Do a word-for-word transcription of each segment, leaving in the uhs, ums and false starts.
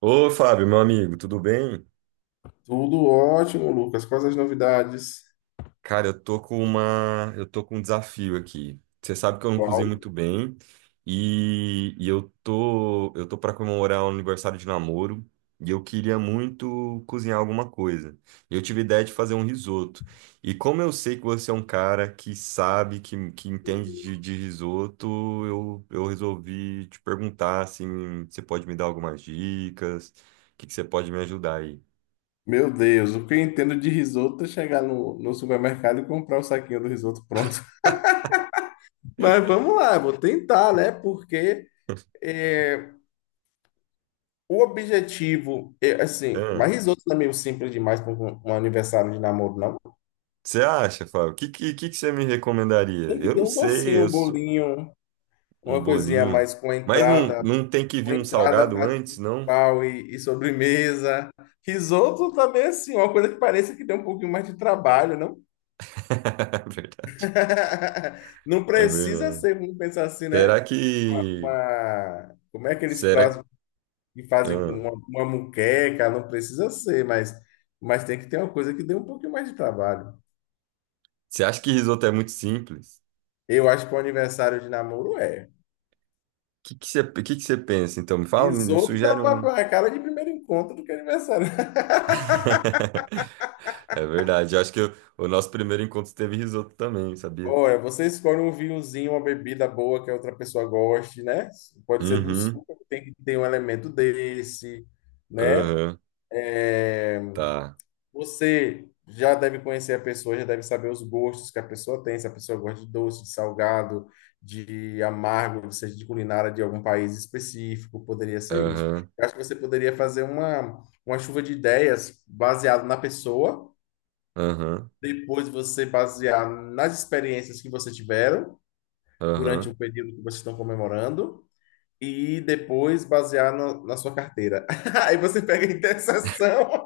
Ô, Fábio, meu amigo, tudo bem? Tudo ótimo, Lucas. Quais as novidades? Cara, eu tô com uma, eu tô com um desafio aqui. Você sabe que eu não cozinho Qual? muito bem e, e eu tô, eu tô para comemorar o aniversário de namoro e eu queria muito cozinhar alguma coisa. E eu tive ideia de fazer um risoto. E como eu sei que você é um cara que sabe, que, que entende de, de risoto, eu, eu resolvi te perguntar assim, você pode me dar algumas dicas? O que que você pode me ajudar aí? Meu Deus, o que eu entendo de risoto é chegar no, no supermercado e comprar o saquinho do risoto pronto. Mas vamos lá, vou tentar, né? Porque é, o objetivo, é, assim, mas risoto não é meio simples demais para um, um aniversário de namoro, não. Você acha, Fábio? O que, que, que que você me recomendaria? Tem que Eu ter não um sei, docinho, eu um sou bolinho, um uma coisinha a bolinho. mais com a Mas não, entrada, não tem que com vir a um entrada, salgado prato antes, não? principal e, e sobremesa. Risoto também, assim, uma coisa que parece que tem um pouquinho mais de trabalho, não? É verdade. Não É precisa verdade. ser, vamos pensar assim, Será né? Uma, que. Uma- como é aqueles Será. pratos que fazem com Ah, uma, uma moqueca? Não precisa ser, mas, mas tem que ter uma coisa que dê um pouquinho mais de trabalho. você acha que risoto é muito simples? Eu acho que o aniversário de namoro é. O que, que, você, que, que você pensa? Então, me fala, me, me Risoto dá sugere um. pra é cara de primeiro encontro do que aniversário. É verdade. Eu acho que eu- o nosso primeiro encontro teve risoto também, sabia? Olha, você escolhe um vinhozinho, uma bebida boa que a outra pessoa goste, né? Pode ser do Uhum. suco, tem que ter um elemento desse, né? Aham. É, Tá. você já deve conhecer a pessoa, já deve saber os gostos que a pessoa tem, se a pessoa gosta de doce, de salgado, de amargo, ou seja de culinária de algum país específico, poderia ser isso. Aham. Eu acho que você poderia fazer uma, uma chuva de ideias baseado na pessoa, Aham. depois você basear nas experiências que você tiveram durante Aham. o período que vocês estão comemorando. E depois basear na na sua carteira. Aí você pega a interseção.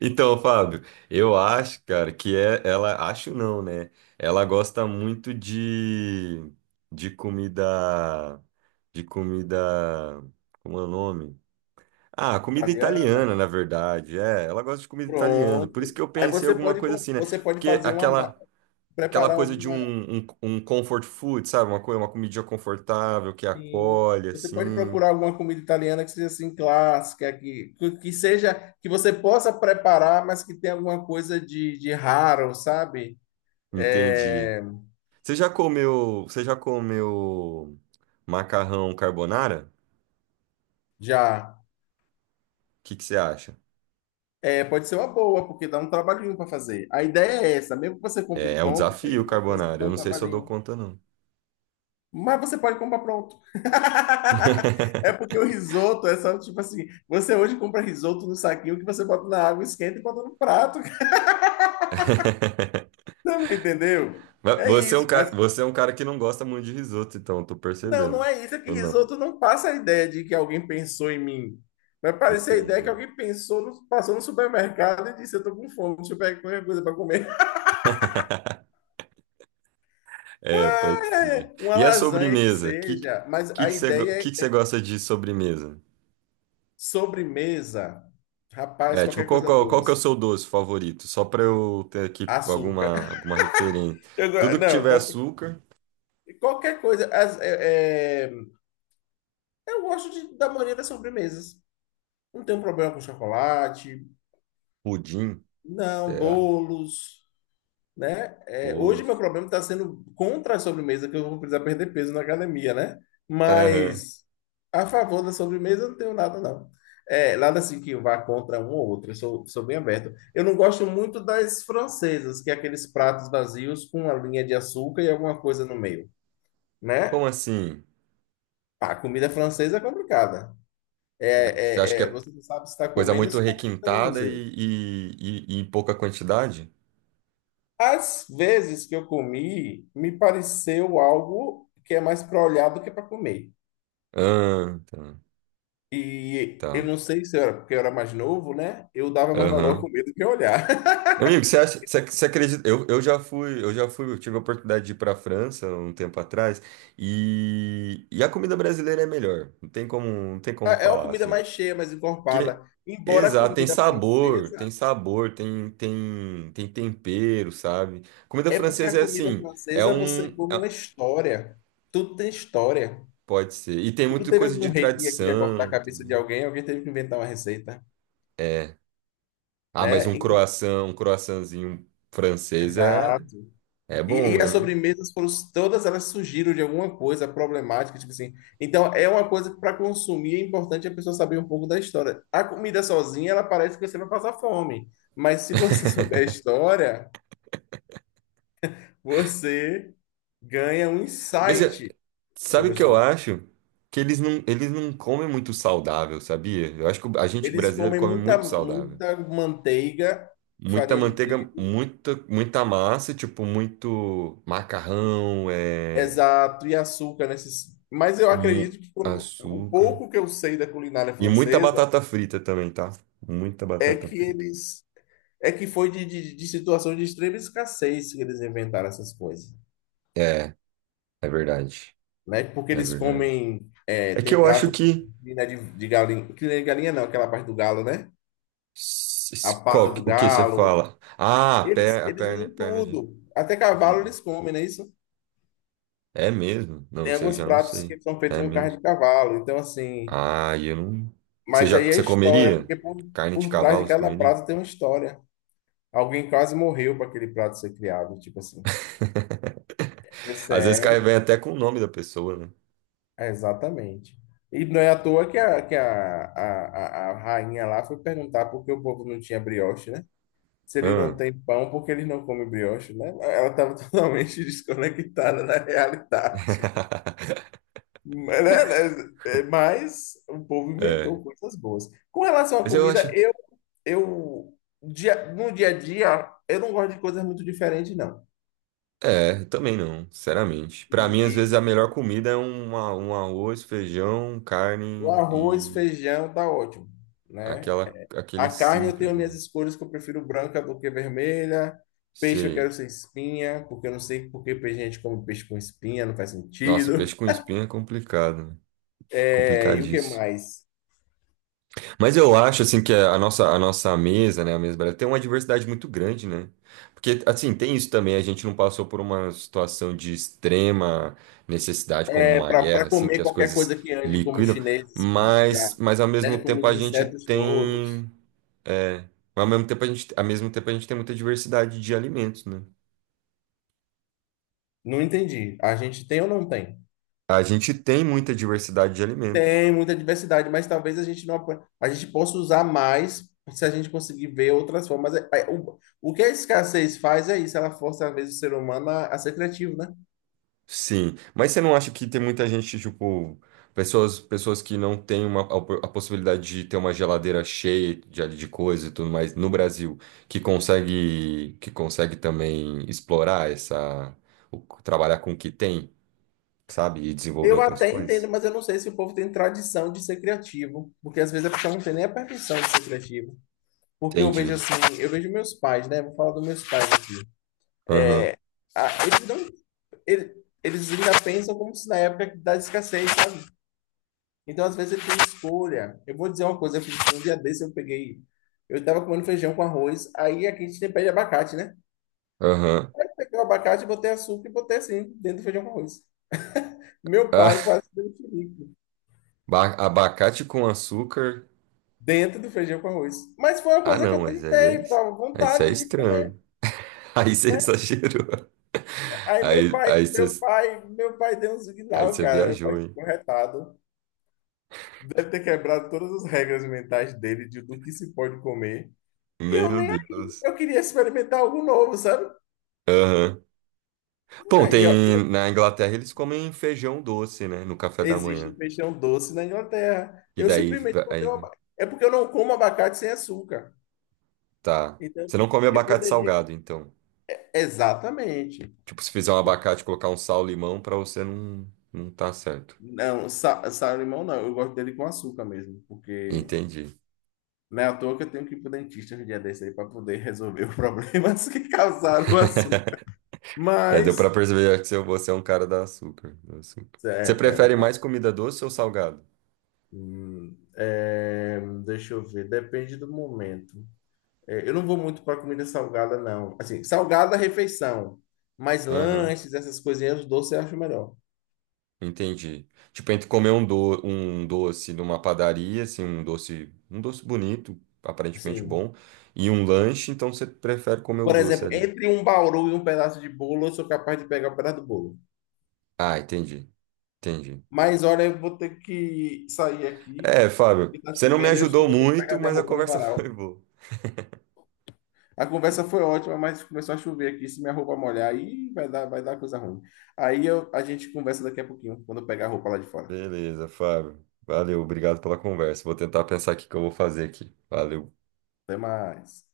Então, Fábio, eu acho, cara, que é, ela, acho não, né? Ela gosta muito de, de comida, de comida, como é o nome? Ah, comida Italiana. italiana, na verdade, é, ela gosta de comida italiana, por isso Pronto. que eu Aí pensei você alguma pode, coisa com- assim, né? você pode Porque fazer uma, ma- aquela, aquela preparar coisa de alguma, um, um, um comfort food, sabe? Uma coisa, uma comidinha confortável, que assim, acolhe, você pode assim, procurar alguma comida italiana que seja assim clássica, que, que, que seja, que você possa preparar, mas que tenha alguma coisa de, de raro, sabe? entendi. É, Você já comeu, você já comeu macarrão carbonara? já. O que que você acha? É, pode ser uma boa, porque dá um trabalhinho para fazer. A ideia é essa, mesmo que você É, compre é um pronto, tem desafio, alguma coisa que carbonara. dá Eu um não sei se eu dou trabalhinho. conta, não. Mas você pode comprar pronto. É porque o risoto é só tipo assim: você hoje compra risoto no saquinho que você bota na água, esquenta e bota no prato. Não entendeu? Mas É você é um isso. cara, Mas você é um cara que não gosta muito de risoto, então, eu tô não, não percebendo. é isso. É que Ou não? risoto não passa a ideia de que alguém pensou em mim. Vai parecer a ideia que Entendi. alguém pensou, no- passou no supermercado e disse: Eu tô com fome, deixa eu pegar qualquer coisa para comer. É, Ah, pode é, ser. é. Uma E a lasanha que sobremesa? Que seja. Mas que que a você, go- que ideia que é você é gosta de sobremesa? sobremesa. Rapaz, É, tipo, qualquer qual, coisa qual, qual que é o doce. seu doce favorito? Só pra eu ter aqui Açúcar. alguma, alguma referência. Eu go- Tudo que não, tiver qualquer, açúcar, Qualquer coisa. As- é- é, eu gosto de- da maioria das sobremesas. Não tenho problema com chocolate, pudim, não, será? bolos, né? É, hoje meu Bolos. problema está sendo contra a sobremesa, que eu vou precisar perder peso na academia, né? Aham. Mas a favor da sobremesa eu não tenho nada, não. É, nada assim que vá contra um ou outro, eu sou, sou bem aberto. Eu não gosto muito das francesas, que é aqueles pratos vazios com uma linha de açúcar e alguma coisa no meio, Como né? assim? Pá, comida francesa é complicada. Você acha que É, é, é, é Você não sabe se está coisa comendo ou muito se está visitando um requintada museu. e, e, e, e em pouca quantidade? Às vezes que eu comi, me pareceu algo que é mais para olhar do que para comer. Ah, tá. E eu Tá. não sei se eu era, porque eu era mais novo, né? Eu dava mais valor à Aham. comida do que a olhar. Amigo, você acha, você, você acredita? Eu, eu já fui, eu já fui, eu tive a oportunidade de ir para a França um tempo atrás e, e a comida brasileira é melhor. Não tem como, não tem como É uma falar comida assim. mais cheia, mais Porque, encorpada. Embora a exato, tem comida sabor, tem francesa, sabor, tem, tem, tem tempero, sabe? Comida é porque a francesa é comida assim, é francesa um, você come uma é- história. Tudo tem história. pode ser. E tem Tudo muita teve coisa algum de rei que queria cortar a tradição. cabeça de alguém, alguém teve que inventar uma receita. Ah, mas Né? um E- croissant, um croissantzinho francês é, Exato. é bom, E, e as né? sobremesas foram, todas elas surgiram de alguma coisa problemática, tipo assim. Então é uma coisa que para consumir é importante a pessoa saber um pouco da história. A comida sozinha, ela parece que você vai passar fome, mas se você souber a história, você ganha um Mas é- insight sabe sobre o a que eu situação. acho? Que eles não, eles não comem muito saudável, sabia? Eu acho que a gente Eles brasileiro comem come muita, muito saudável. muita manteiga, Muita farinha de manteiga, trigo, muita, muita massa, tipo, muito macarrão, é, exato, e açúcar nesses. Mas eu mu- acredito que quando- o açúcar. pouco que eu sei da culinária E muita francesa batata frita também, tá? Muita é batata que frita. eles é que foi de, de, de situação de extrema escassez que eles inventaram essas coisas, É, é verdade. né? Porque É eles verdade. comem é, É que tem eu acho prato com que crina de, de galinha, crina de galinha não, aquela parte do galo, né? s- A s- pata qual, que- do o que você galo. fala? Ah, a Eles per, a eles perna, usam perna de tudo, até cavalo tudo. eles comem, não é isso? É mesmo? Não, Tem isso aí eu alguns já não pratos sei. que são feitos É com carne mesmo? de cavalo, então assim, Ah, eu não. Você mas já, aí é você história, comeria? porque por, Carne de por trás de cavalo, você cada comeria? prato tem uma história. Alguém quase morreu para aquele prato ser criado, tipo assim. É Às vezes cai sério. vem até com o nome da pessoa, né? É, exatamente. E não é à toa que a, que a, a, a a rainha lá foi perguntar por que o povo não tinha brioche, né? Se ele não Ah. tem pão, por que ele não come brioche, né? Ela estava totalmente desconectada da realidade. Mas, né, né, é, mas o povo É. inventou coisas boas. Com relação à Mas eu acho. comida, eu, eu dia, no dia a dia, eu não gosto de coisas muito diferentes, não. É, também não, sinceramente. E, Pra mim, às e vezes, a melhor comida é um, a- um arroz, feijão, o carne arroz, e feijão, tá ótimo, né? aquela, aquele A carne eu tenho simples, minhas né? escolhas que eu prefiro branca do que vermelha. Peixe eu quero Sei. sem espinha, porque eu não sei por que gente come peixe com espinha, não faz Nossa, sentido. peixe com espinha é complicado, né? É, e o que Complicadíssimo. mais? Mas eu acho, assim, que a nossa, a nossa mesa, né, a mesa brasileira, tem uma diversidade muito grande, né? Porque, assim, tem isso também, a gente não passou por uma situação de extrema necessidade, como É, uma para guerra, assim, que comer as qualquer coisas coisa que ande, como os liquidam, chineses, que mas, já, mas ao mesmo né, como tempo os a gente insetos todos. tem, é, ao mesmo tempo a gente, ao mesmo tempo a gente tem muita diversidade de alimentos, né? Não entendi. A gente tem ou não tem? A gente tem muita diversidade de alimentos. Tem muita diversidade, mas talvez a gente não apro- a gente possa usar mais se a gente conseguir ver outras formas. É, é, O, o que a escassez faz é isso, ela força às vezes o ser humano a, a ser criativo, né? Sim, mas você não acha que tem muita gente, tipo, pessoas, pessoas que não têm uma, a, opor- a possibilidade de ter uma geladeira cheia de, de coisa e tudo mais no Brasil, que consegue, que consegue também explorar essa, o- trabalhar com o que tem, sabe? E desenvolver Eu outras até entendo, coisas? mas eu não sei se o povo tem tradição de ser criativo, porque às vezes a pessoa não tem nem a permissão de ser criativo. Porque eu vejo Entendi. assim, eu vejo meus pais, né? Vou falar dos meus pais aqui. Aham, Ah, eles não, ele- Eles ainda pensam como se na época da escassez, sabe? Então às vezes ele tem escolha. Eu vou dizer uma coisa, eu fiz um dia desse, eu peguei, eu tava comendo feijão com arroz, aí aqui a gente tem pé de abacate, né? aham. Eu peguei o abacate, botei açúcar e botei assim, dentro do feijão com arroz. Meu pai Ah, quase deu um chilique. ba- abacate com açúcar. Dentro do feijão com arroz. Mas foi uma Ah, coisa que não, eu mas aí é, tentei, tava com aí isso é vontade de comer, estranho. Aí você né? exagerou. Aí meu Aí, pai, aí meu você, pai, meu pai deu um aí sinal, você cara. Meu pai viajou, hein? ficou retado. Deve ter quebrado todas as regras mentais dele de do que se pode comer. E eu Meu nem aí. Deus. Eu queria experimentar algo novo, sabe? Aham. Bom, Né, E ó, tem eu- na Inglaterra eles comem feijão doce, né, no café da manhã. existe feijão doce na Inglaterra. E Eu daí simplesmente botei aí, uma... É porque eu não como abacate sem açúcar. tá. Então, Você não come eu abacate poderia... salgado, então. Exatamente. Tipo, se fizer um abacate, colocar um sal, limão, pra você não não tá certo. Não, sa sal-limão não, eu gosto dele com açúcar mesmo, porque Entendi. não é à toa que eu tenho que ir pro dentista um dia desse aí para poder resolver os problemas que causaram o açúcar. É, deu pra Mas, perceber que você você é um cara da açúcar, do açúcar. é, Você é, prefere mais comida doce ou salgado? hum, é, deixa eu ver, depende do momento. É, eu não vou muito para comida salgada, não. Assim, salgada, refeição, mas Aham. lanches, essas coisinhas, doce eu acho melhor. Entendi. Tipo, entre comer um, do, um doce numa padaria, assim, um doce, um doce bonito, aparentemente Sim, bom, e um lanche, então você prefere comer o por doce exemplo, ali. entre um bauru e um pedaço de bolo, eu sou capaz de pegar o pedaço do bolo. Ah, entendi. Entendi. Mas olha, eu vou ter que sair aqui, É, Fábio, que tá você não me chovendo, e acho que eu ajudou vou ter que pegar muito, minha mas a roupa no conversa foi varal. boa. A conversa foi ótima, mas começou a chover aqui. Se minha roupa molhar, aí vai dar, vai dar coisa ruim. Aí eu- a gente conversa daqui a pouquinho, quando eu pegar a roupa lá de fora. Beleza, Fábio. Valeu, obrigado pela conversa. Vou tentar pensar aqui o que eu vou fazer aqui. Valeu. Até mais.